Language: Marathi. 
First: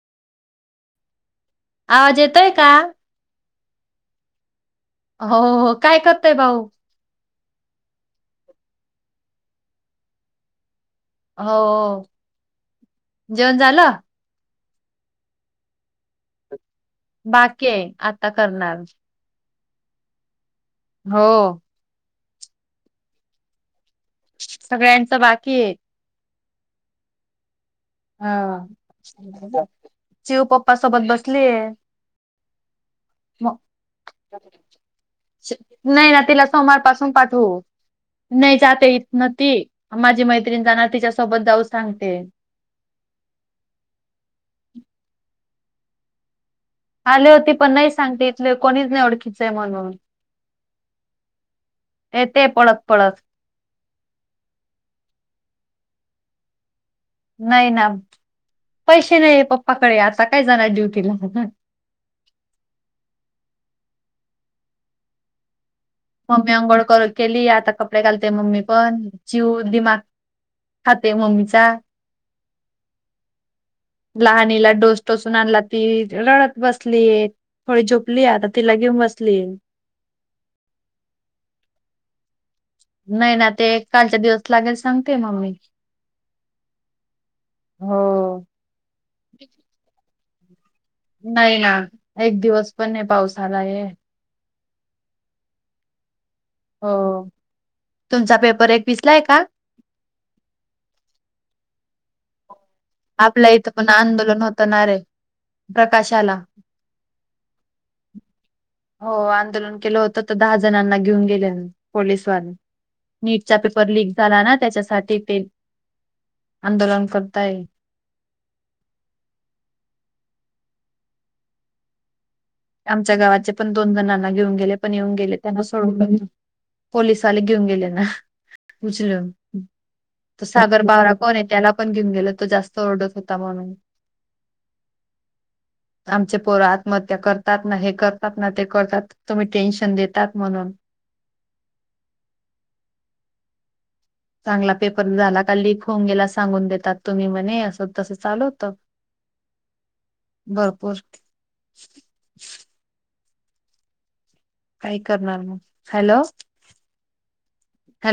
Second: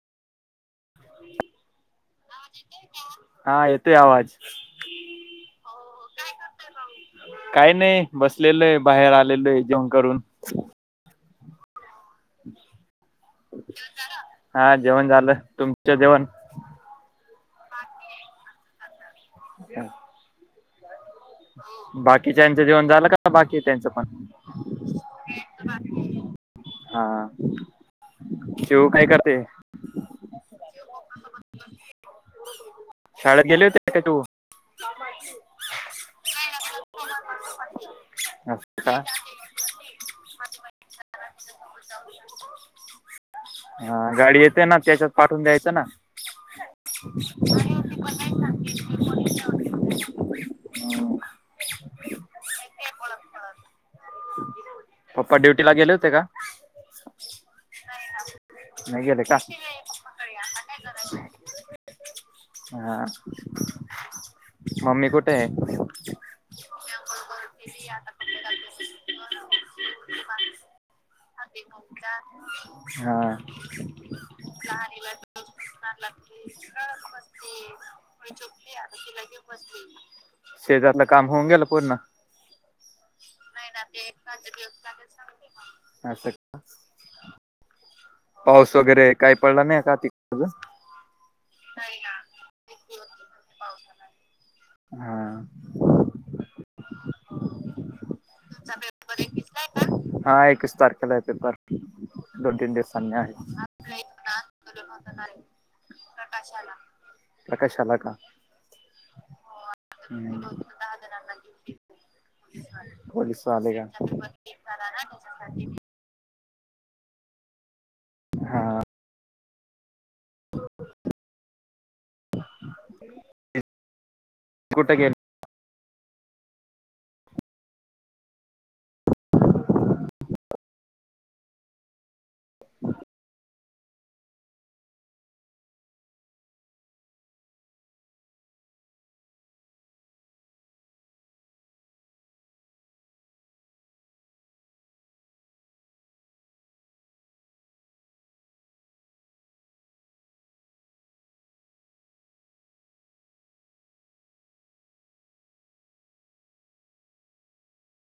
[unintelligible] आवाज येतोय का? हा येतोय आवाज. हो हो काय करतय भाऊ? काय नाही बसलेलय बाहेर आलेलो आहे जेवण करून. हो जेवण झालं. हा जेवण झालं तुमच जेवण. बाकी आहे आता करणार. रिकामा ऑडिओ हो. बाकीच्याचं जेवन झालं का बाकी त्यांच. सगळ्यांचं बाकी आहे. हा. हा शिव काय करते शिव पप्पा सोबत बसलीय. शाळेत गेले होते का तू [unintelligible] सोमार पाासून पाठव नाही असं जात का इथ ना ती माझी मैत्रीणणार तिच्यासोबत जाऊ सांगते. रिकामा ऑडिओ हा गाडी येतेय ना त्याच्यात पाठवून द्यायचं ना. [inaudible] आली होती पण नाही सांगते इथले कोणीच नाही ओळखीचंय म्हणून. ये ते पळत पळत. पप्पा ड्युटी ला गेले होते का? नाही ना. पैसे गेले का नाही पप्पाकडे आता काय जाणार ड्युटीला? हा मम्मी कुठे आहे? मम्मी अंघोळ कर केली आता कपडे घालते मम्मी पण जीव दिमाग ह ते म रिकामा [unintelligible] ऑडिओ लहानीला डोस टोसून आणला ती रडत बसली थोडी झोपली आता तिला घेऊ शजातलं काम होऊन गेला पूर्ण. नाही ना ते कालच्या दिवस लागेल सांगते मम्मी. असचं. हो पाऊस वगैरे काही पडला नाही का त नाही ना एक दिवस पण नाही पाऊस आलाय. हं. हो तुमचा पेपर एकवीसला आहे का [unintelligible] आपल्या इथं पण आंदोलन होतणार आहे प्रकाशाला. अला का? हो आंदोलन केलं होतं तर हम्म दहा जणांना घेऊन गेले पोलीसवाले. पोलीस नीटचा आले का पेपर लीक झाला ना त्याच्यासाठी ते आंदोलन करताय. हा. रिकामा ऑडिओ आमच्या गावाचे पण दोन जणांना घेऊन गेले पण कुठे गे येऊन गेले त्यांना. थोड पोलिसाले घेऊन गेले ना. उचल सागर बावरा कोण आहे त्याला पण घेऊन गेल. तो जास्त ओरडत होता म्हणून. आमचे पोर आत्महत्या कर त ना हे करतात ना ते करतात, तुम्ही टेन्शन देतात म्हणून. [inaudible] चांगला पेपर झाला लीक होऊन गेला सांगून देतात तुम्ही म्हणे असं तसं चालू होत. भरपूर. काय करणार मग हॅलो.